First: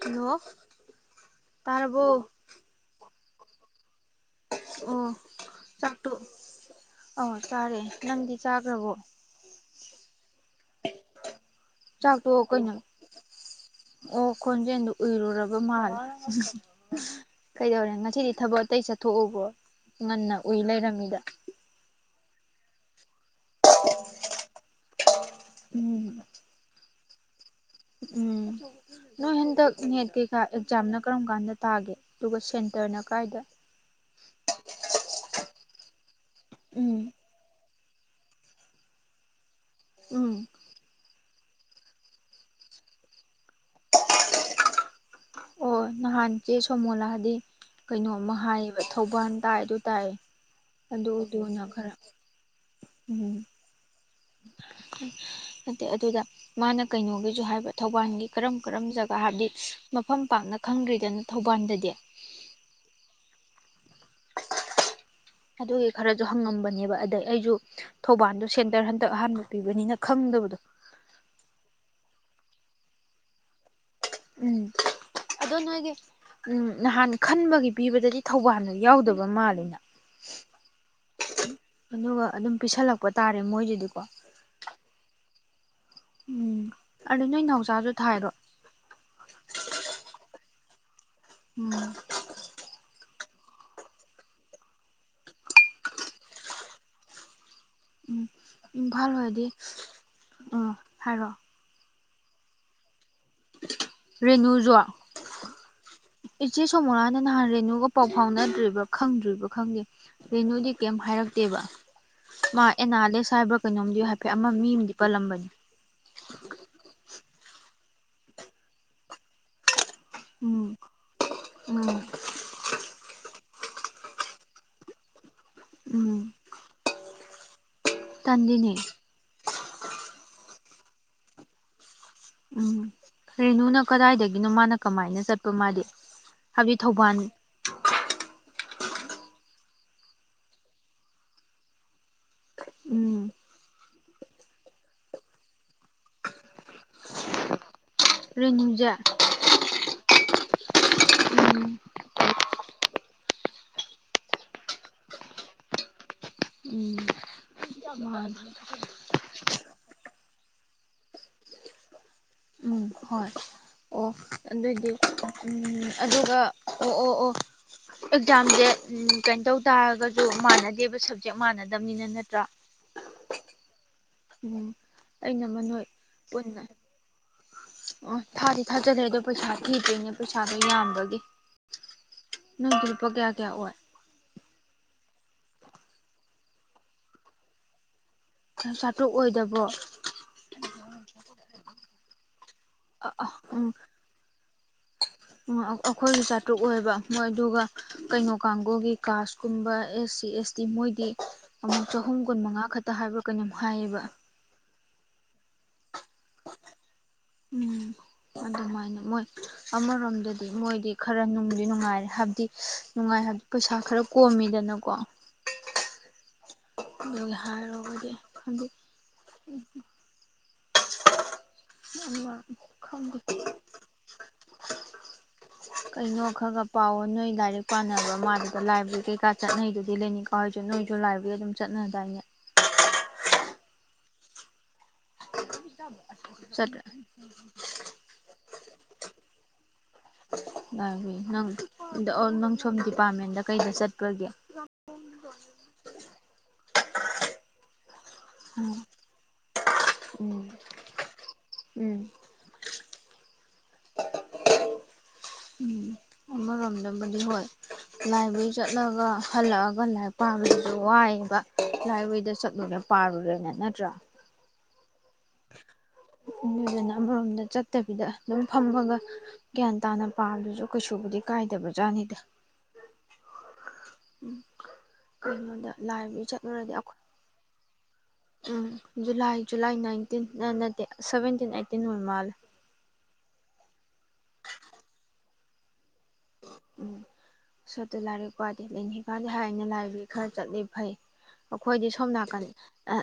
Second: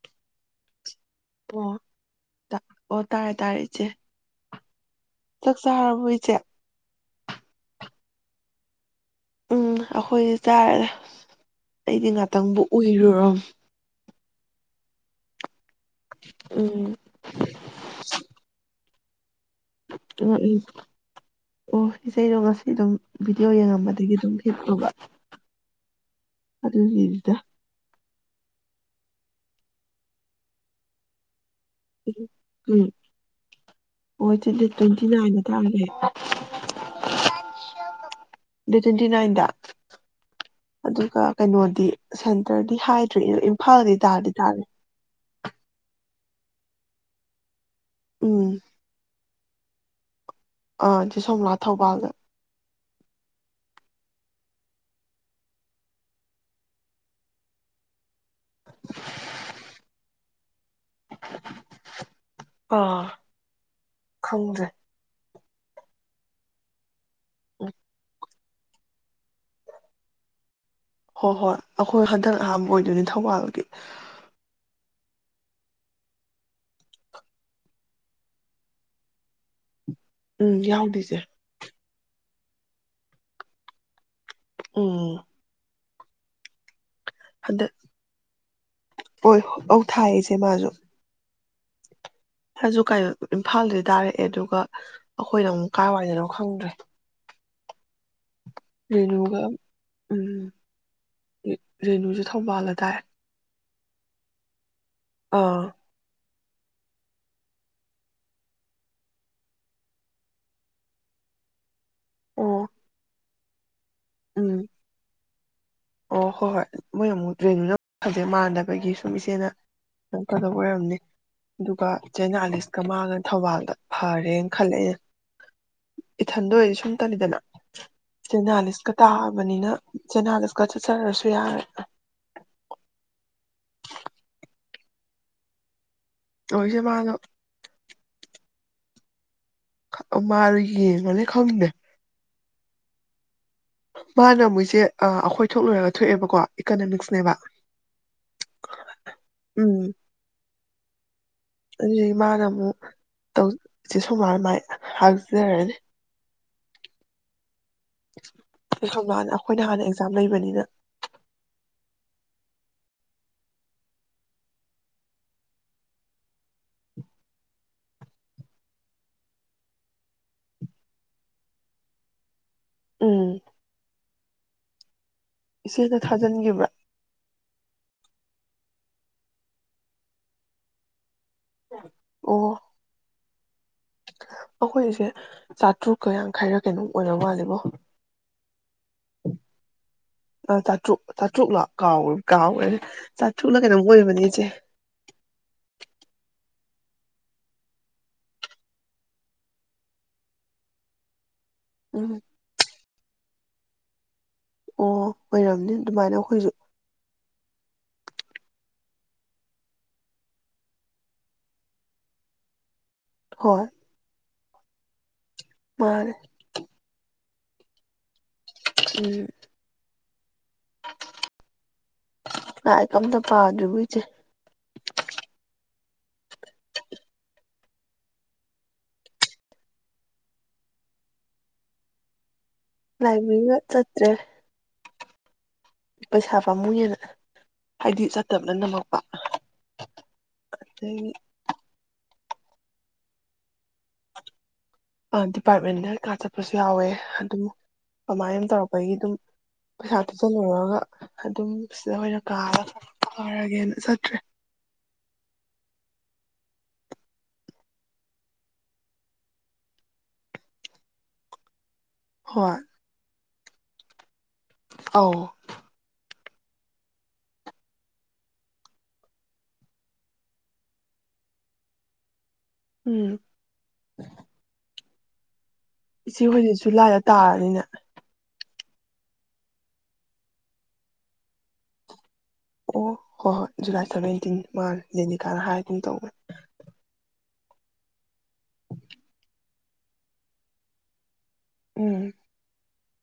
hello ꯑꯣ ꯇꯥꯔꯕꯣ ꯇꯥ ꯑꯣ ꯇꯥꯔꯦ ꯇꯥꯔꯦ ꯏꯆꯦ ꯆꯥꯛ ꯆꯥꯔꯕꯣ ꯏꯆꯦ ꯑ ꯆꯥꯔꯦ ꯅꯪꯗꯤ ꯆꯥꯈ꯭ꯔꯕꯣ ꯎꯝ ꯑꯩꯈꯣꯏꯗꯤ ꯆꯥꯔꯦꯗ ꯑꯩꯗꯤ ꯆꯥꯛꯇꯣ ꯉꯥꯛꯇꯪꯕꯨ ꯀꯩꯅꯣ ꯑꯣꯏꯔꯨꯔꯣꯝ ꯌꯌꯨꯔꯣꯞ [unintelligible] ꯀꯩꯗꯧꯔꯦ ꯉꯁꯤꯗꯤ ꯊꯕꯛ ꯑꯇꯩ ꯆꯠ ꯊꯣꯛꯑꯣꯕ ꯉꯟꯅ ꯎꯏ ꯂꯩꯔꯝꯃꯤꯗ ꯑꯩꯗꯣ ꯉꯁꯤ ꯑꯗꯨꯝ ꯚꯗꯤꯑꯣ ꯌꯦꯡꯉꯝꯕꯗꯒꯤ ꯑꯗꯨꯝ ꯍꯤꯄꯕ ꯎꯝ ꯑꯗꯨꯒꯤꯅꯤꯗ ꯎꯝ ꯅꯣꯏ ꯍꯟꯗꯛ ꯅꯦꯠ ꯀꯩꯀꯥ ꯑꯦꯛꯖꯥꯝꯅ ꯀꯔꯝ ꯀꯥꯟꯗ ꯇꯥꯒꯦ ꯑꯗꯨꯒ ꯎꯝ ꯁꯦꯟꯇꯔꯅ ꯀꯥꯏꯗ ꯍ ꯗꯦꯠ ꯇ꯭ꯋꯦꯟꯇꯤ ꯅꯥꯏꯟ ꯇꯗꯦ ꯎꯝ ꯗꯦꯠ ꯇ꯭ꯋꯦꯟꯇꯤ ꯅꯥꯏꯟꯗ ꯎꯝ ꯑꯗꯨꯒ ꯀꯩꯅꯣꯗꯤ ꯁꯦꯟꯇꯔꯗꯤ ꯍꯥꯏꯗ꯭ꯔꯤ ꯑ ꯏꯝꯐꯥꯜꯗꯤ ꯇꯥꯗꯤ ꯇꯥꯅꯤ ꯑꯣ ꯅꯍꯥꯟ ꯆꯦ ꯁꯣꯃꯣꯂꯥꯗꯤ ꯀꯩꯅꯣꯝꯃ ꯎꯝ ꯍꯥꯏꯌꯦꯕ ꯊꯧꯕꯥꯜ ꯇꯥꯏ ꯑꯗꯣ ꯇꯥꯏꯌꯦ ꯑ ꯑꯗꯨꯗꯤ ꯁꯣꯝꯂꯥ ꯊꯧꯕꯥꯜꯗ ꯎꯝ ꯑꯗ ꯑꯗꯨꯗ ꯃꯥꯅ ꯀꯩꯅꯣꯒꯤꯁꯨ ꯍꯥꯏꯕ ꯊꯧꯕꯥꯜꯒꯤ ꯀꯔꯝ ꯀꯔꯝ ꯖꯒꯥ ꯍꯥꯏꯕꯗꯤ ꯃꯐꯝ ꯄꯥꯡꯅ ꯈꯪꯗ꯭ꯔꯤꯗꯅ ꯊꯧꯕꯥꯜꯗꯗꯤ ꯑꯥ ꯈꯪꯗ꯭ꯔꯦ ꯑꯗꯨꯒꯤ ꯈꯔꯁꯨ ꯍꯪꯉꯝꯕꯅꯦꯕ ꯑꯗꯩ ꯑꯩꯁꯨ ꯊꯧꯕꯥꯜꯗꯨ ꯁꯦꯟꯇꯔ ꯍꯟꯗꯛ ꯑꯍꯥꯟꯕ ꯄꯤꯕꯅꯤꯅ ꯈꯪꯗꯕꯗꯣ ꯍꯣꯏ ꯍꯣꯏ ꯑꯩꯈꯣꯏ ꯍꯟꯗꯛ ꯑꯍꯥꯟꯕ ꯑꯣꯏꯗꯣꯏꯅꯤ ꯊꯧꯕꯥꯜꯒꯤ ꯎꯝ ꯑꯗꯣ ꯅꯣꯏꯒꯤ ꯎꯝ ꯅꯍꯥꯟ ꯈꯟꯕꯒꯤ ꯄꯤꯕꯗꯗꯤ ꯊꯧꯕꯥꯜꯗ ꯌꯥꯎꯗꯕ ꯃꯥꯜꯜꯂꯤꯅ ꯎꯝ ꯌꯥꯎꯗꯦ ꯏꯁꯦ ꯑꯗꯨꯒ ꯑꯗꯨꯝ ꯄꯤꯁꯜꯂꯛꯄ ꯇꯥꯔꯦ ꯃꯣꯏꯗꯨꯗꯤꯀꯣ ꯎꯝ ꯎꯝ ꯑꯗꯨ ꯅꯣꯏ ꯍꯟꯗꯛ ꯅꯥꯎꯆꯥꯁꯨ ꯊꯥꯏꯔꯣ ꯍꯣꯏ ꯑ ꯊꯥꯏꯌꯦ ꯏꯆꯦ ꯃꯥꯁꯨ ꯎꯝ ꯍꯧ ꯀ ꯏꯝꯐꯥꯜꯗ ꯇꯥꯔꯛꯑꯦ ꯑꯗꯨꯒ ꯑꯩꯈꯣꯏꯅ ꯑꯃꯨꯛ ꯀꯥꯏ ꯋꯥꯏꯗꯅꯣ ꯈꯪꯗ꯭ꯔꯦ ꯎꯝ ꯏꯝꯐꯥꯜ ꯔꯦꯅꯨꯒ ꯑꯣꯢꯔꯗꯤ ꯎꯝ ꯍꯥꯏꯔꯣ ꯔꯦꯅꯨꯁꯨ ꯊꯧꯕꯥꯜꯂ ꯇꯥꯏ ꯔꯦꯅꯨꯖꯨ ꯑꯥ ꯏꯆꯦ ꯁꯣ ꯃꯨꯔꯥꯅ ꯅꯍꯥꯟ ꯔꯦꯅꯨꯒ ꯄꯥꯎ ꯐꯥꯎꯅꯗ꯭ꯔꯤꯕ ꯈꯪꯗ꯭ꯔꯤꯕ ꯈꯪꯗꯦ ꯔꯦꯅꯨꯗꯤ ꯀꯩꯝ ꯍꯥꯏꯔꯛꯇꯦꯕ ꯑꯣ ꯃꯥ ꯑꯦꯅꯂꯤꯁ ꯁꯥꯏꯕꯛ ꯀꯩꯅꯣꯝꯗꯤ ꯍꯥꯏꯐꯦꯠ ꯑꯃ ꯎꯝ ꯃꯤ ꯑꯃꯗꯤ ꯄꯜꯂꯝꯕꯅꯤ ꯑꯣ ꯍꯣꯏ ꯍꯣꯏ ꯃꯣꯏ ꯑꯃꯨꯛ ꯇ꯭ꯔꯦꯟꯅꯤꯡ ꯑꯃꯨꯛ ꯐꯖꯩ ꯃꯥꯟꯅꯅꯕꯒꯤ ꯁꯨꯝ ꯏꯆꯦꯅ ꯐꯗꯕ ꯎꯝ ꯑꯣꯏꯔꯝꯅꯤ ꯑꯗꯨꯒ ꯎꯝ ꯆꯥꯏꯅꯥꯂꯤꯁꯀ ꯃꯥꯒꯅ ꯊꯧꯕꯥꯜ ꯐꯔꯦꯅ ꯈꯜꯂꯦ ꯑꯩꯅ ꯎꯝ ꯏꯊꯟꯗ ꯑꯣꯏꯔꯗꯤ ꯁꯨꯝ ꯇꯜꯂꯤꯗꯅ ꯇꯟꯗꯤꯅꯦ ꯆꯦꯅꯥꯂꯤꯁꯀ ꯇꯥꯕꯅꯤꯅ ꯆꯦꯅꯥꯂꯤꯁ ꯆꯠꯆꯔꯁꯨ ꯌꯥꯔꯦ ꯎꯝ ꯔꯦꯅꯨꯅ ꯀꯗꯥꯏꯗꯒꯤꯅꯣ ꯃꯥꯅ ꯀꯃꯥꯏꯅ ꯆꯠꯄ ꯃꯥꯗꯤ ꯑꯣ ꯍꯥꯏꯕꯗꯤ ꯏꯆꯦ ꯃꯥꯗꯣ ꯊꯧꯕꯥꯜ ꯃꯥꯔ ꯌꯦꯡꯉꯅꯤ ꯈꯪꯗꯦ ꯎꯝ ꯃꯥꯅ ꯑꯃꯨꯛ ꯏꯆꯦ ꯑ ꯑꯩꯈꯣꯏ ꯊꯣꯛ ꯂꯣꯏꯔꯒ ꯊꯣꯛꯑꯦꯕꯀꯣ ꯏꯀꯅꯃꯤꯛꯁꯅꯦꯕ ꯔꯦꯅꯨꯖꯦ ꯎꯝ ꯑꯗꯨꯒꯤ ꯃꯥꯅꯥ ꯑꯃꯨꯛ ꯇꯧ ꯆꯦ ꯁꯣꯃꯣꯂꯥ ꯃꯥꯏ ꯍꯥꯞꯆꯔꯅꯤ ꯎꯝ ꯃꯥꯅꯦ ꯆꯦ ꯁꯣꯃꯣꯂꯥ ꯑꯩꯈꯣꯏꯅ ꯍꯥꯟꯅ ꯑꯦꯛꯖꯥꯝ ꯂꯩꯕꯅꯤꯅ ꯎꯝ ꯍꯣꯏ ꯑꯣ ꯑꯗꯨꯏꯗꯤ ꯎꯝ ꯑꯗꯨꯒ ꯑꯣ ꯑꯣ ꯑꯣ ꯑꯦꯛꯖꯥꯝꯁꯦ ꯀꯩꯅꯣ ꯇꯧ ꯇꯥꯔꯒꯁꯨ ꯃꯥꯟꯅꯗꯦꯕ ꯁꯞꯖꯦꯛ ꯃꯥꯟꯅꯗꯕꯅꯤꯅ ꯅꯠꯇ꯭ꯔꯥ ꯎꯝ ꯎꯝ ꯑꯩꯅꯃ ꯅꯣꯏ ꯏꯆꯦꯗ ꯄꯨꯟꯅ ꯊꯥꯖꯤꯟꯈꯤꯕ꯭ꯔꯥ ꯑꯣ ꯊꯥꯗꯤ ꯊꯥꯖꯗ꯭ꯔꯦ ꯑꯗꯣ ꯄꯩꯁꯥ ꯊꯤꯗ꯭ꯔꯤꯅꯦ ꯄꯩꯁꯥꯗꯣ ꯌꯥꯝꯕꯒꯤ ꯅꯣꯏꯗꯤ ꯂꯨꯄꯥ ꯀꯌꯥ ꯀꯌꯥ ꯑꯣꯏ ꯑꯩꯈꯣꯏ ꯏꯆꯦ ꯆꯥꯇ꯭ꯔꯨꯛꯀ ꯌꯥꯡꯈꯩꯔ ꯀꯩꯅꯣꯝ ꯑꯣꯏꯕ ꯃꯥꯜꯂꯦꯕꯣ ꯆꯥꯊꯣꯛꯑꯣꯏꯗꯕꯣ ꯆꯥꯇ꯭ꯔꯛ ꯂꯥ ꯀꯥꯎ ꯀꯥꯎꯔꯦꯅꯦ ꯆꯥꯇ꯭ꯔꯨꯛꯂꯥ ꯀꯩꯅꯣꯝ ꯑꯣꯏꯕꯅꯦ ꯏꯆꯦ ꯑꯝ ꯑꯥ ꯑꯩꯈꯣꯏꯒꯤ ꯆꯥꯇ꯭ꯔꯨꯛ ꯑꯣꯏꯕ ꯃꯣꯏ ꯑꯗꯨꯒ ꯀꯩꯅꯣ ꯀꯥꯒꯨꯒꯤ ꯀꯥꯁꯀꯨꯝꯕ ꯑꯦꯁ ꯁꯤ ꯑꯦꯁ ꯇꯤ ꯃꯣꯏꯗꯤ ꯑꯃꯨꯛ ꯎꯝ ꯆꯍꯨꯝ ꯀꯨꯟꯃꯉꯥ ꯈꯛ ꯇ ꯍꯥꯏꯕ꯭ꯔ ꯀꯩꯅꯣꯝ ꯍꯥꯏꯌꯦꯕ ꯑꯣ ꯑꯣꯏꯔꯝꯅꯤ ꯑꯗꯨꯃꯥꯏꯅ ꯑꯩꯈꯣꯏꯁꯨ ꯎꯝ ꯑꯗꯨꯃꯥꯏꯅ ꯃꯣꯏ ꯑꯃꯔꯣꯝꯗꯗꯤ ꯃꯣꯏꯗꯤ ꯈꯔ ꯅꯨꯡꯗꯤ ꯅꯨꯡꯉꯥꯏꯔꯦ ꯍꯥꯏꯕꯗꯤ ꯅꯨꯡꯉꯥꯏ ꯍꯥꯏꯕ ꯍꯣꯏ ꯄꯩꯁꯥ ꯈꯔ ꯀꯣꯝꯃꯤ ꯗꯅꯥ ꯀꯣ ꯃꯥꯅꯦ ꯑꯥꯗꯨꯏ ꯍꯥꯏꯔꯨꯔꯒꯗꯤ ꯐꯂ ꯎꯝ ꯎ ꯑꯃ ꯂꯥꯏꯔꯤꯛ ꯈꯪꯗꯦ ꯑꯝꯇ ꯄꯥꯗ꯭ꯔꯤꯕꯣ ꯏꯆꯦ ꯀꯩꯅꯣ ꯈꯔ ꯈꯔ ꯄꯥꯎ ꯅꯣꯏ ꯂꯥꯏꯔꯤꯛ ꯄꯥꯅꯕ ꯃꯥꯗꯨꯗ ꯂꯥꯏꯕ꯭ꯔꯦꯔꯤ ꯀꯩꯀꯥ ꯆꯠꯅꯩꯗꯨꯗꯤ ꯂꯦꯅꯤꯀꯥ ꯍꯣꯏꯁꯨ ꯅꯣꯏꯁꯨ ꯂꯥꯏꯕ꯭ꯔꯦꯔꯤ ꯑꯗꯨꯝ ꯆꯠꯅꯗꯥꯏꯅꯦ ꯂꯥꯏꯕꯦꯔꯤꯗ ꯆꯠꯇ꯭ꯔꯦ ꯄꯩꯁꯥ ꯆꯠ ꯅꯪꯅ ꯃꯧꯎꯄꯥ ꯃꯥꯅꯤ ꯅꯪ ꯑ ꯅꯣ ꯁꯣꯝ ꯗꯤꯄꯥꯔꯠꯃꯦꯟꯗ ꯀꯩꯗ ꯆꯠꯄꯒꯤ ꯑ ꯗꯤꯄꯥꯔꯠꯃꯦꯟꯗ ꯑ ꯆꯠꯄꯁꯨ ꯌꯥꯎꯋꯦ ꯑꯗꯨꯝ ꯀꯃꯥꯏꯅ ꯑꯗꯨ ꯎꯝ ꯇꯧꯔꯛꯄꯒꯤ ꯑꯗꯨꯝ ꯄꯩꯁꯥ ꯎꯝ ꯊꯤꯖꯤꯜꯂꯨꯔꯒ ꯑꯗꯨꯝ ꯁꯤꯗ ꯑꯣꯏꯅ ꯀꯥꯔꯒ ꯄꯔꯒꯦꯅ ꯆꯠꯇ꯭ꯔꯦ ꯎꯝ ꯑꯃꯔꯣꯝꯗꯕꯨꯗꯤ ꯍꯣꯏ ꯂꯥꯏꯕꯦꯔꯤ ꯆꯠꯂꯒ ꯍꯜꯂꯛꯑꯒ ꯂꯥꯏꯔꯤꯛ ꯄꯥꯕꯁꯤꯁꯨ ꯋꯥꯏꯑꯕ ꯂꯥꯢꯕ꯭ꯔꯦꯔꯤꯗ ꯍꯣꯏ ꯆꯠꯂꯨꯔꯦ ꯄꯥꯔꯨꯔꯦ ꯅꯠ ꯅꯠꯇ꯭ꯔꯥ ꯑꯧ ꯑꯗꯨꯗꯨꯅ ꯑꯃꯔꯣꯝꯗ ꯆꯠꯇꯕꯤꯗ ꯑꯗꯨꯝ ꯐꯝꯃꯒ ꯒ꯭ꯌꯥꯟ ꯇꯥꯅ ꯄꯥꯕꯗꯨꯁꯨ ꯀꯩꯁꯨꯕꯨꯗꯤ ꯀꯥꯏꯗꯕꯖꯥꯠꯅꯤꯗ ꯎꯝ ꯀꯩꯅꯣꯅꯦ ꯏꯆꯦ ꯍꯣꯏꯗꯨꯁꯨ ꯖꯨꯂꯥꯏꯗ ꯇꯥꯔꯅꯤꯅꯦ ꯎꯝ ꯖꯨꯂꯥꯏ ꯖꯨꯂꯥꯏ ꯅꯥꯏꯟꯇꯤꯟ ꯅꯠꯇꯦ ꯁꯚꯦꯟꯇꯤꯟ ꯑꯠꯇꯤꯟ ꯑꯣꯏ ꯃꯥꯜꯂꯦ ꯑꯣ ꯍꯣꯏ ꯍꯣꯏ ꯖꯨꯂꯥꯏ ꯁꯚꯦꯟꯇꯤꯟ ꯃꯥ ꯖꯦꯅꯤꯀꯥꯅ ꯍꯥꯏ ꯒꯨꯝꯇꯧꯕꯅꯦ ꯎꯝ ꯁꯠꯇꯨ ꯂꯥꯏꯔꯤꯛ ꯄꯥꯗꯦ ꯅꯡꯗꯤ ꯍꯥꯢꯅ ꯍꯥꯏꯅ ꯂꯥꯏꯕ꯭ꯔꯦꯔꯤ ꯈꯔ ꯆꯠꯂꯤ ꯐꯩ ꯑꯩꯈꯣꯏꯗꯤ ꯁꯣꯝ ꯎꯝ ꯅꯥꯀꯟ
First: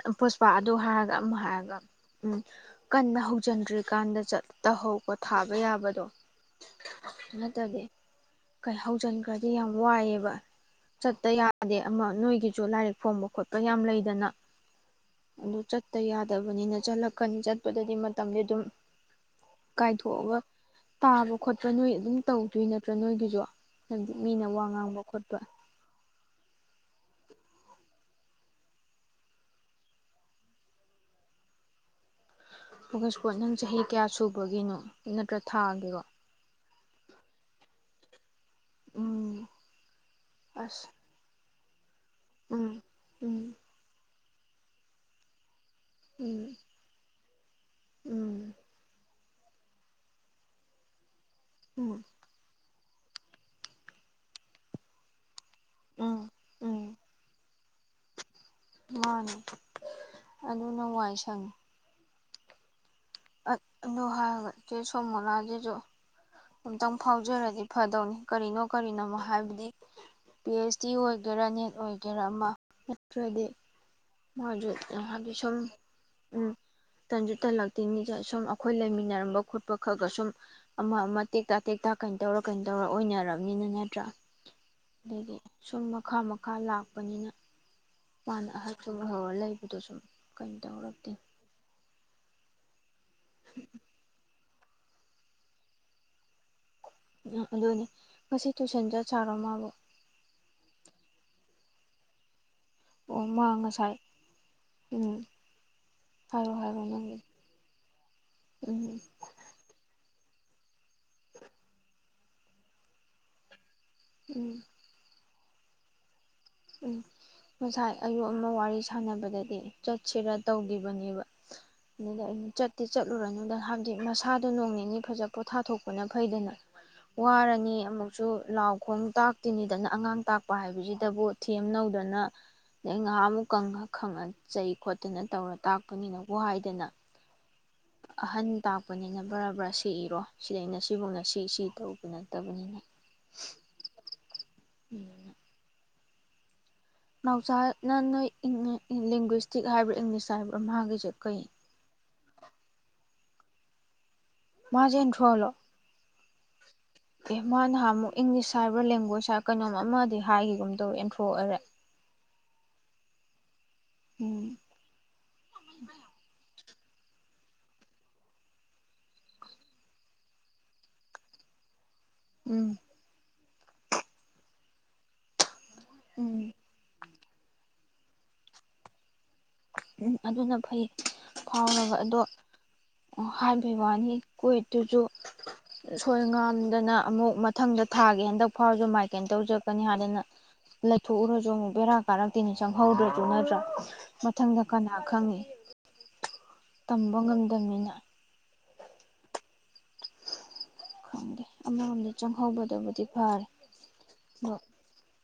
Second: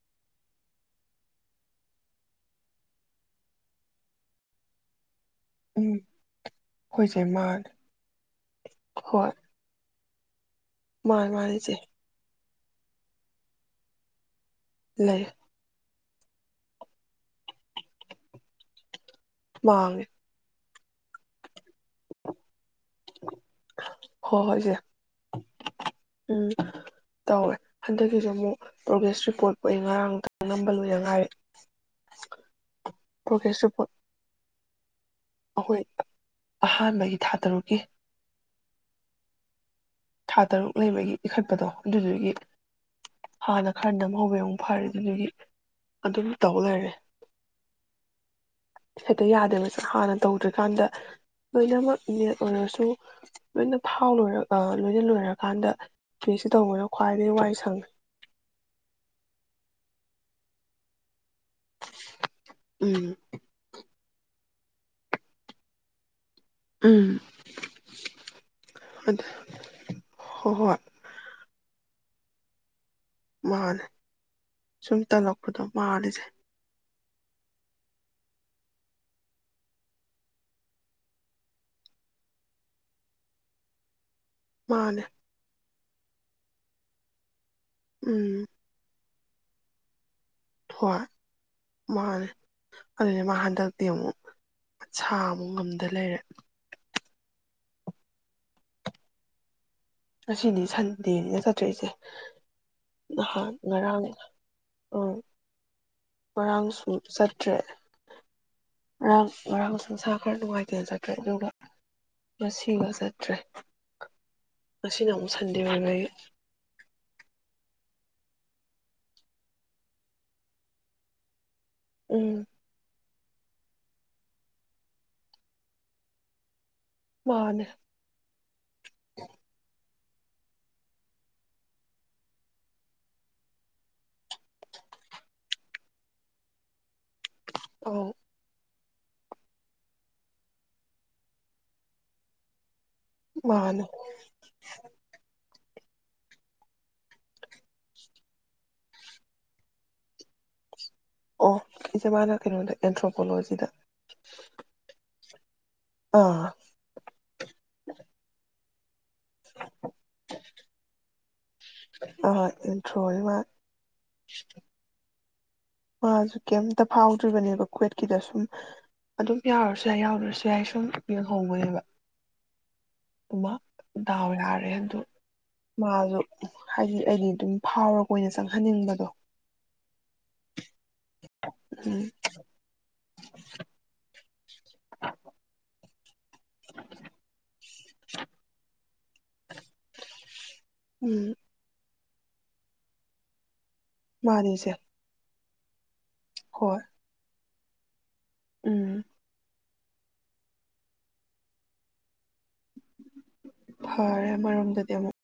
ꯑ ꯄꯨꯁꯄꯥ ꯑꯗꯨ ꯍꯥꯏꯔꯒ ꯑꯃꯨꯛ ꯍꯥꯏꯔꯒ ꯎꯝ ꯀꯟꯅ ꯍꯧꯖꯤꯟꯗ꯭ꯔꯤꯀꯥꯟꯗ ꯆꯠ ꯇꯍꯧꯕ ꯊꯥꯕ ꯎꯝ ꯌꯥꯕꯗꯣ ꯍꯣꯏ ꯆꯦ ꯃꯥꯅꯦ ꯅꯠꯇꯗꯤ ꯀꯩ ꯍꯣꯏ ꯍꯧꯖꯤꯟꯈ꯭ꯔꯗꯤ ꯌꯥꯝ ꯋꯥꯏꯑꯌꯦꯕ ꯆꯠꯇ ꯃꯥꯅꯦ ꯃꯥꯅꯦ ꯏꯆꯦ ꯌꯥꯗꯦ ꯑꯃ ꯅꯣꯏꯒꯤ ꯁꯨ ꯂꯥꯏꯔꯤꯛ ꯐꯣꯡꯕ ꯈꯣꯠꯄ ꯌꯥꯝ ꯂꯩꯗꯅ ꯂꯩ ꯑꯗꯨ ꯆꯠ ꯇ ꯌꯥꯗꯕꯅꯤꯅ ꯆꯠꯂꯛꯀꯅꯤ ꯆꯠꯄꯗꯗꯤ ꯃꯇꯝꯗꯤ ꯑꯗꯨꯝ ꯃꯥꯡꯉꯦ ꯀꯥꯏꯊꯣꯛꯑꯒ ꯇꯥꯕ ꯈꯣꯠꯄ ꯅꯣꯏ ꯑꯗꯨꯝ ꯇꯧꯗꯣꯏ ꯅꯠ ꯅꯠꯇ꯭ꯔ ꯅꯣꯏꯒꯤꯁꯨ ꯍꯥꯏꯗꯤ ꯍꯣꯏ ꯃꯤꯅ ꯍꯣꯏ ꯋꯥ ꯏꯆꯦ ꯉꯥꯡꯕ ꯈꯣꯠꯄ ꯇꯧꯋꯦ ꯍꯟꯗꯛꯀꯤꯁꯨ ꯑꯃꯨꯛ ꯄ꯭ꯔꯣꯒ꯭ꯔꯦꯁ ꯔꯤꯄꯣꯔꯠꯄꯨ ꯑꯩ ꯉꯔꯥꯡ ꯅꯨꯝꯗꯥꯡ ꯅꯝꯕ ꯂꯣꯏꯗ ꯉꯥꯏꯔꯤ ꯄ꯭ꯔꯣꯒꯦꯁ ꯔꯤꯄꯣꯔ꯭ꯠ ꯅꯪ ꯄ꯭ꯔꯣꯒ꯭ꯔꯦꯁ ꯆꯍꯤ ꯔꯤꯄꯣꯔꯠ ꯀꯌꯥꯁꯨ ꯑꯣꯏꯒꯤꯅꯣ ꯅꯠꯇ꯭ꯔ ꯑꯩꯈꯣꯏ ꯊꯥꯒꯤꯔꯣ ꯑꯍꯥꯟꯕꯒꯤ ꯊꯥ ꯇꯔꯨꯛꯀꯤ ꯎꯝ ꯊꯥ ꯇꯔꯨꯛ ꯑꯁ ꯂꯩꯕꯒꯤ ꯏꯈꯠ ꯀꯗꯣ ꯑꯗꯨꯗꯨꯒꯤ ꯎꯝ ꯎꯝ ꯍꯥꯟꯅ ꯈꯔꯅꯝ ꯉꯥꯎꯕ ꯑꯃꯨꯛ ꯐꯥꯔꯦ ꯑꯗꯨꯗꯤ ꯑꯗꯨꯝ ꯎꯝ ꯇꯧ ꯂꯩꯔꯦ ꯎꯝ ꯍꯦꯛꯇ ꯌꯥꯗꯦꯕ ꯍꯥꯟꯅ ꯇꯧꯗ꯭ꯔꯤꯀꯥꯟꯗ ꯎꯝ ꯂꯣꯏꯅꯃꯛ ꯅꯦꯠ ꯑꯣꯏꯔꯁꯨ ꯂꯣꯏꯅ ꯐꯥꯎ ꯂꯣꯏꯔꯒꯥ ꯂꯣꯏꯅ ꯂꯣꯏꯔꯀꯥꯟꯗ ꯎꯝ ꯃꯤꯁꯤ ꯇꯧꯕꯗꯣ ꯎꯝ ꯈ꯭ꯋꯥꯏꯗꯒꯤ ꯋꯥꯏ ꯁꯪꯉꯦ ꯃꯥꯅꯦ ꯑꯗꯨꯅ ꯋꯥꯏ ꯁꯪꯉꯤ ꯎꯝ ꯑꯠ ꯑꯗꯨ ꯍꯥꯏꯔꯒꯥ ꯆꯦ ꯁꯣꯃꯣꯂꯥ ꯒꯤꯖꯨ ꯑꯝꯇꯪ ꯎꯝ ꯐꯥꯎꯖꯔꯗꯤ ꯐꯗꯧꯅꯤ ꯀꯔꯤꯅꯣ ꯀꯔꯤꯅꯣꯝꯃꯥ ꯑꯗꯨ ꯍꯥꯏꯕꯗꯤ ꯄꯤ ꯍꯣꯏ ꯍꯣꯏ ꯍꯩꯆ ꯗꯤ ꯑꯣꯏꯒꯦꯔꯥꯅꯦ ꯅꯤꯠ ꯑꯣꯏꯒꯦꯔꯥ ꯑꯃ ꯃꯥꯅꯦ ꯃꯥꯗꯣ ꯁꯨꯝ ꯍꯥꯏꯗꯤ ꯁꯨꯝ ꯇꯜꯂꯛꯄꯗꯣ ꯃꯥꯜꯂꯤꯁꯦ ꯎꯝ ꯇꯟꯖꯨ ꯇꯟꯂꯛꯇꯤꯅꯤ ꯁꯨꯝ ꯑꯩꯈꯣꯏ ꯂꯩꯃꯤꯟꯅꯔꯝꯕ ꯈꯣꯠꯄ ꯈꯒ ꯁꯨꯝ ꯑꯃ ꯑꯃ ꯇꯦꯛꯇ ꯇꯦꯛꯇ ꯀꯩꯅꯣ ꯇꯧꯔ ꯀꯩꯅꯣ ꯇꯧꯔ ꯑꯣꯏꯅꯔꯕꯅꯤꯅ ꯅꯠꯇ꯭ꯔꯥ ꯃꯥꯅꯦ ꯑꯗꯒꯤ ꯁꯨꯝ ꯃꯈꯥ ꯃꯈꯥ ꯂꯥꯛꯄꯅꯤꯅ ꯎꯝ ꯃꯥꯅ ꯑꯍꯟꯁꯨ ꯍꯧꯔ ꯂꯩꯥꯕꯗꯨꯁꯨ ꯀꯩꯝ ꯍꯣꯏ ꯇꯧꯔꯛꯇꯦ ꯃꯥꯅꯦ ꯑꯗꯨꯅꯦ ꯃꯥ ꯍꯟꯗꯛꯇꯤ ꯑꯃꯨꯛ ꯃꯁꯥ ꯑꯃꯨꯛ ꯉꯝꯗ ꯂꯩꯔꯦ ꯑꯗꯨꯅꯦ ꯉꯁꯤ ꯇꯨꯏꯁꯟ ꯆꯠ ꯆꯥꯔꯣ ꯃꯥꯕꯣ ꯉꯁꯤꯗꯤ ꯁꯟꯗꯦꯅꯤꯅ ꯆꯠꯇ꯭ꯔꯦ ꯏꯆꯦ ꯑꯣ ꯃꯥ ꯅꯍꯥꯟ ꯉꯁꯥꯏ ꯉꯔꯥꯡꯅꯦ ꯎꯝ ꯍꯥꯏꯔꯣ ꯉꯔꯥꯡ ꯍꯥꯏꯔꯣ ꯁ꯭ꯀꯨꯜ ꯅꯪꯒꯤ ꯆꯠꯇ꯭ꯔꯦ ꯎꯝ ꯉꯔꯥꯡ ꯉꯔꯥꯡꯁꯨ ꯃꯁꯥ ꯈꯔ ꯅꯨꯡꯉꯥꯏꯇꯅ ꯆꯠꯇ꯭ꯔꯦ ꯑꯗꯨꯒ ꯉꯁꯤꯒ ꯆꯠꯇ꯭ꯔꯦ ꯎꯝ ꯉꯁꯤꯅ ꯑꯃꯨꯛ ꯁꯟꯗꯦ ꯑꯣꯏꯕꯒꯤ ꯎꯝ ꯉꯁꯥꯏ ꯑꯌꯨꯛ ꯑꯃ ꯋꯥꯔꯤ ꯁꯥꯟꯅꯕꯗꯗꯤ ꯆꯠꯁꯤꯔ ꯇꯧꯈꯤꯕꯅꯦꯕ ꯎꯝ ꯆꯠꯇꯤ ꯆꯠ ꯆꯠꯂꯨꯔꯅꯨꯗ ꯍꯥꯏꯗꯤ ꯃꯁꯥꯗꯣ ꯅꯣꯡ ꯅꯤꯅꯤ ꯐꯖ ꯄꯣꯊꯥꯊꯣꯛꯄꯅ ꯐꯩꯗꯅ ꯃꯥꯅꯦ ꯋꯥꯔꯅꯤ ꯑꯃꯨꯛꯁꯨ ꯂꯥꯎ ꯈꯣꯡ ꯇꯥꯛꯇꯤꯅꯤꯗꯅ ꯑꯉꯥꯡ ꯇꯥꯛꯄ ꯍꯥꯏꯕꯁꯤꯗꯕꯨ ꯊꯦꯝꯅꯧꯗꯅ ꯑꯗꯩ ꯉꯥꯏꯍꯥꯛꯃꯨꯛ ꯀꯪꯉ ꯈꯪꯉ ꯆꯩ ꯈꯣꯠꯇꯅ ꯇꯧꯔ ꯇꯥꯛꯄꯅꯤꯅꯕꯨ ꯍꯥꯏꯗꯅ ꯑꯧ ꯑꯍꯟ ꯇꯥꯛꯄꯅꯤꯅ ꯕꯔꯥ ꯕꯔꯥ ꯁꯤ ꯏꯔꯣ ꯁꯤꯗ ꯑꯩꯅ ꯁꯤꯐꯧꯅ ꯁꯤ ꯁꯤ ꯇꯧꯕ ꯅꯠꯇꯕꯅꯤꯅ ꯃꯥꯅꯦ ꯎꯝ ꯅꯧꯆꯥ ꯅ ꯅꯣꯏ ꯏꯪꯂꯤ ꯂꯦꯡꯒ꯭ꯨꯁꯇꯤꯛ ꯍꯥꯏꯕ꯭ꯔꯥ ꯏꯪꯂꯤꯁ ꯍꯥꯏꯕ꯭ꯔꯥ ꯃꯥꯒꯤ ꯑꯣ ꯏꯆꯦ ꯃꯥꯅ ꯀꯩꯅꯣꯗ ꯑꯦꯟꯊ꯭ꯔꯣ ꯀꯣꯂꯣꯁꯤꯗ ꯐꯣꯂꯣ ꯑꯥ ꯀꯦꯝ ꯃꯥ ꯅꯍꯥꯃꯨꯛ ꯏꯪꯂꯤꯁ ꯁꯥꯏꯕꯔ ꯂꯦꯡꯒ꯭ꯨꯋꯖ ꯀꯩꯅꯣꯝ ꯑꯃꯗꯤ ꯍꯥꯏꯈꯤ ꯀꯨꯝ ꯇꯧꯔ ꯑꯦꯟꯊ꯭ꯔꯣ ꯑꯣꯢꯔꯦ ꯍꯣ ꯍꯣꯢ ꯑꯦꯟꯊ꯭ꯔꯣꯅꯤ ꯃꯥ ꯎꯝ ꯃꯥꯁꯨ ꯀꯦꯝ ꯇ ꯐꯥꯎꯗ꯭ꯔꯤꯕꯅꯦꯕ ꯀꯋꯦꯠꯀꯤꯗ ꯁꯨꯝ ꯑꯗꯨꯝ ꯌꯥꯎꯔꯁꯨ ꯌꯥꯏ ꯌꯥꯎꯗ꯭ꯔꯁꯨ ꯌꯥꯏ ꯁꯨꯝ ꯌꯦꯡꯍꯧꯕꯅꯦꯕ ꯎꯝ ꯏꯃꯥ ꯗꯥꯎ ꯌꯥꯔꯦ ꯑꯗꯨ ꯃꯥꯁꯨ ꯎꯝ ꯍꯥꯏꯗꯤ ꯑꯩꯗꯤ ꯑꯗꯨꯝ ꯐꯥꯎꯔ ꯀꯣꯏ ꯑꯣꯏꯅ ꯆꯪꯍꯟꯅꯤꯡꯕꯗꯣ ꯎꯝ ꯑꯗꯨꯅ ꯐꯩ ꯐꯥꯎꯒ ꯎꯝ ꯑꯗꯣ ꯍꯥꯏꯕ ꯋꯥꯅꯤ ꯀꯣꯏꯠꯇꯨꯁꯨ ꯊꯣꯏ ꯉꯥꯝꯗꯅ ꯑꯃꯨꯛ ꯃꯊꯪꯗ ꯊꯥꯒꯦ ꯍꯟꯗꯛ ꯐꯥꯎꯁꯨ ꯃꯥꯏ ꯀꯩꯅꯣ ꯇꯧꯖꯔꯛꯄꯅꯤ ꯍꯥꯏꯥꯅꯗꯩꯅ ꯂꯩꯊꯣꯛ ꯎꯝ ꯎꯔꯖꯣ ꯑꯃꯨꯛ ꯕꯦꯔꯥ ꯄꯥꯔꯛꯇꯤꯅꯤ ꯆꯪꯍꯧꯗ꯭ꯔꯁꯨ ꯅꯠꯇ꯭ꯔꯥ ꯃꯊꯪꯗ ꯃꯥꯅꯤꯁꯦ ꯀꯅꯥ ꯈꯪꯅꯤ ꯍꯣꯏ ꯇꯝꯕ ꯉꯝ ꯀꯃꯅꯤꯅ ꯎꯝ ꯈꯪꯗꯦ ꯑꯃꯔꯣꯝꯗ ꯆꯪꯍꯧꯕꯗꯕꯨꯗꯤ ꯐꯔꯦ ꯐꯔꯦ ꯑꯗꯣ ꯑꯃꯔꯣꯝꯗꯗꯤ ꯑꯃꯨꯛ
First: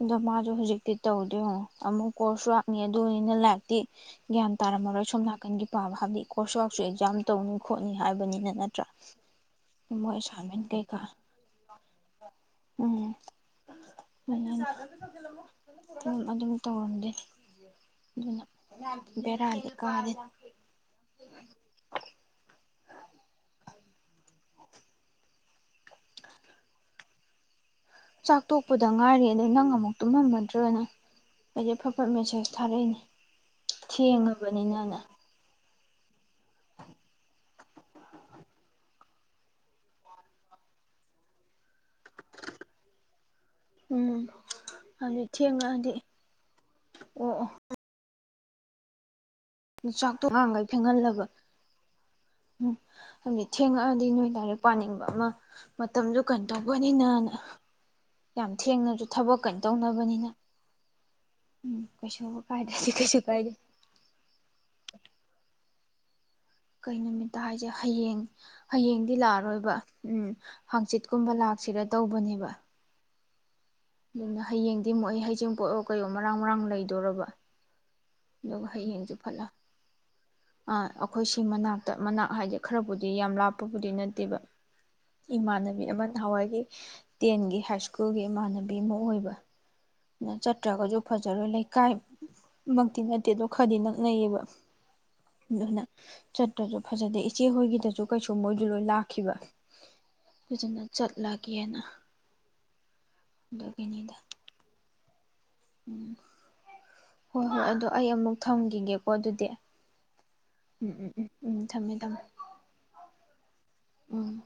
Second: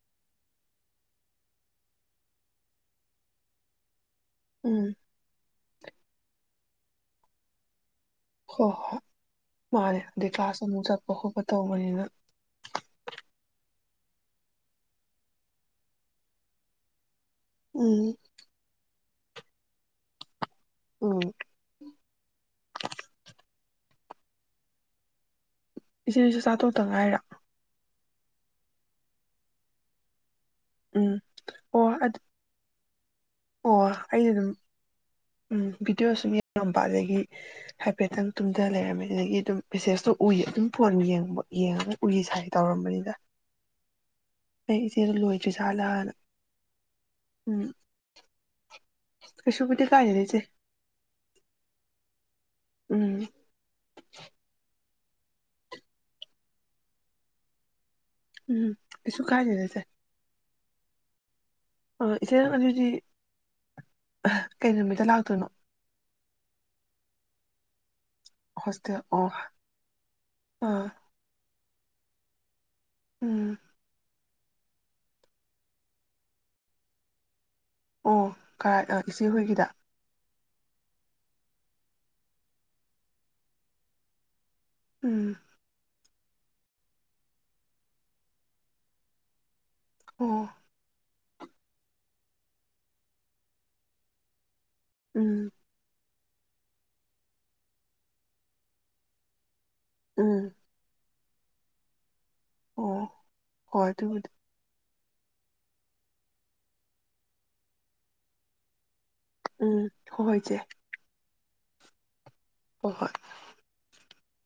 ꯎꯝ ꯑꯗꯣ ꯃꯥꯁꯨ ꯍꯧꯖꯤꯛꯇꯤ ꯇꯧꯗꯦ ꯌꯦꯒꯣ ꯑꯃꯨꯛ ꯀꯣꯔꯁ ꯋꯥꯥꯛꯅꯤ ꯑꯗꯨꯅꯤꯅ ꯂꯥꯏꯛꯇꯤ ꯒ꯭ꯌꯥꯟ ꯎꯝ ꯇꯥꯔꯝꯃꯔꯣꯏ ꯁꯣꯝ ꯅꯥꯀꯟꯒꯤ ꯇꯥꯎ ꯍꯥꯞꯅꯤ ꯀꯣꯔꯁ ꯋꯥꯛꯁꯨ ꯑꯦꯛꯖꯥꯝ ꯇꯧꯅꯤ ꯈꯣꯡ ꯍꯣꯏ ꯍꯣꯏ ꯃꯥꯅꯦ ꯃꯣꯏ ꯑꯗꯩ ꯑꯦꯁꯥꯏꯟꯃꯦꯟ ꯀ꯭ꯂꯥꯁ ꯑꯃꯨꯛ ꯆꯠꯄ ꯈꯣꯠꯄ ꯇꯧꯕꯅꯤꯅ ꯎꯝꯝ ꯑꯗꯨꯝ ꯇꯧꯔꯝꯗꯦ ꯎꯝ ꯑꯗꯨꯅ ꯕꯔꯥꯗꯤ ꯀꯥꯔꯦ ꯎ ꯎꯝ ꯏꯆꯦꯁꯨ ꯆꯥ ꯊꯣꯛꯇ ꯉꯥꯏꯔꯣ ꯆꯥꯛ ꯇꯣꯛꯄꯗ ꯉꯥꯏꯔꯦ ꯑꯗꯩ ꯅꯪ ꯑꯃꯨꯛ ꯇꯨꯝꯃꯝꯝ ꯅꯠꯇ꯭ꯔꯒꯅ ꯎꯝ ꯑꯩꯁꯦ ꯑꯣ ꯐꯠ ꯐꯠ ꯃꯦꯁꯦꯁ ꯊꯥꯔꯛꯏꯅꯦ ꯑꯣ ꯊꯦꯡꯉꯕꯅꯤꯅꯅ ꯕꯤꯗꯤꯑꯣ ꯁꯨꯝ ꯌꯦꯡꯉꯝꯕ ꯑꯗꯒꯤ ꯍꯥꯏꯐꯦꯠꯇꯪ ꯇꯨꯝꯗ ꯂꯩꯔꯝꯃꯤ ꯑꯗꯨꯗꯒꯤ ꯑꯗꯨꯝ ꯃꯦꯁꯦꯁꯇꯣ ꯎꯏ ꯑꯗꯨꯝ ꯐꯣꯟ ꯌꯦꯡꯕ ꯌꯦꯡꯉꯒ ꯎꯔꯤ ꯁꯥꯏ ꯇꯧꯔꯝꯕꯅꯤꯗ ꯎꯝ ꯑꯩ ꯏꯆꯦꯗꯣ ꯍꯥꯏꯗꯤ ꯂꯣꯏꯗ꯭ꯔꯤ ꯊꯦꯡꯉꯛꯑꯗꯤ ꯁꯥꯥꯠꯂꯅ ꯎꯝ ꯀꯩꯁꯨꯕꯨꯗꯤ ꯆꯥꯛ ꯀꯥꯏꯗꯦꯗ ꯇꯣ ꯏꯆꯦ ꯑꯉꯥꯡꯈꯩ ꯐꯦꯡꯍꯜꯂꯕ ꯎꯝ ꯍꯥꯏꯗꯤ ꯊꯦꯡꯉꯛꯑꯗꯤ ꯅꯣꯏ ꯂꯥꯢꯔꯤꯛ ꯄꯥꯅꯤꯡ ꯑꯃ ꯃꯇꯝꯗꯨ ꯀꯩꯅ ꯇꯧꯕꯅꯤꯅ ꯌꯥꯝ ꯎꯝ ꯊꯦꯡꯅꯁꯨ ꯀꯩꯁꯨ ꯊꯕꯛ ꯀꯩꯅ ꯇꯧꯅꯕꯅꯤꯅ ꯎꯝ ꯑꯣ ꯀꯩꯁꯨ ꯏꯆꯦ ꯅꯪ ꯑꯗꯨꯗꯤ ꯀꯥꯏꯗ꯭ꯔꯗꯤ ꯀꯩꯁꯨ ꯀꯥꯏꯗꯦ ꯀꯩ ꯅꯨꯃꯤꯠꯇ ꯂꯥꯛꯇꯣꯏꯅꯣ ꯀꯩ ꯅꯨꯃꯤꯠꯇ ꯍꯥꯏꯁꯦ ꯍꯌꯦꯡ ꯍꯣꯁꯇꯦꯜ ꯍꯌꯦꯡꯗꯤ ꯑꯣ ꯂꯥꯛꯑꯔꯣꯏꯕ ꯎꯝ ꯑꯥ ꯍꯥꯡꯆꯤꯠꯀꯨꯝꯕ ꯂꯥꯛ ꯁꯤꯔ ꯇꯧꯕꯅꯦꯕ ꯎꯝ ꯑꯗꯨꯅ ꯍꯌꯦꯡꯗꯤ ꯑꯃꯨꯛ ꯑꯩ ꯍꯖꯤꯡ ꯄꯣꯛꯠꯂꯣ ꯀꯩꯣ ꯃꯔꯥꯡ ꯃꯔꯥꯡ ꯂꯩꯗꯣꯔꯔꯕ ꯑꯣ ꯀ ꯏꯆꯦꯍꯣꯏꯒꯤꯗ ꯑꯥ ꯑꯩꯈꯣꯏ ꯁꯤ ꯃꯅꯥꯛꯇ ꯃꯅꯥꯛ ꯍꯥꯏꯗꯤ ꯈꯔꯕꯨꯗꯤ ꯌꯥꯝ ꯂꯥꯞꯄꯕꯨꯗꯤ ꯅꯠꯇꯦꯕ ꯎꯝ ꯏꯃꯥꯟꯅꯕꯤ ꯑꯃꯅ ꯅꯍꯥꯟꯋꯥꯏꯒꯤ ꯇꯦꯟꯒꯤ ꯍꯥꯏ ꯁ꯭ꯀꯨꯜꯒꯤ ꯏꯃꯥꯟꯅꯕꯤ ꯑꯃ ꯑꯣꯏꯕ ꯑꯣ ꯆꯠ꯭ꯇꯔꯥꯒꯁꯨ ꯐꯖꯔꯣꯏ ꯂꯩꯀꯥꯏꯃꯛꯇꯤ ꯅꯠꯇꯦ ꯑꯗ ꯈꯔꯗꯤ ꯅꯛꯅꯩꯌꯦꯕ ꯎꯝ ꯑꯗꯨꯅ ꯆꯠꯇꯄꯁꯨ ꯐꯖꯗꯦ ꯏꯆꯦ ꯍꯣꯏꯒꯤꯗꯁꯨ ꯀꯩꯁꯨ ꯃꯣꯏꯗꯨ ꯂꯣꯏ ꯂꯥꯛꯈꯤꯕ ꯎꯝ ꯀꯖꯤꯅ ꯆꯠ ꯂꯥ ꯀꯦꯅ ꯑꯣ ꯍꯣꯏ ꯑꯗꯨꯒꯤꯅꯤꯗ ꯑꯗꯨꯕꯨꯗꯤ ꯎꯝ ꯍꯣꯏ ꯍꯣꯏ ꯑꯗꯣ ꯑꯩ ꯑꯃꯨꯛ ꯊꯝꯒꯤꯒꯦ ꯎꯝ ꯍꯣꯏ ꯍꯣꯢ ꯆꯦ ꯎꯝ ꯎꯝ ꯎꯝ ꯊꯝꯃꯦ ꯊꯝꯃꯦ ꯍꯣ ꯍꯣꯏ ꯎꯝ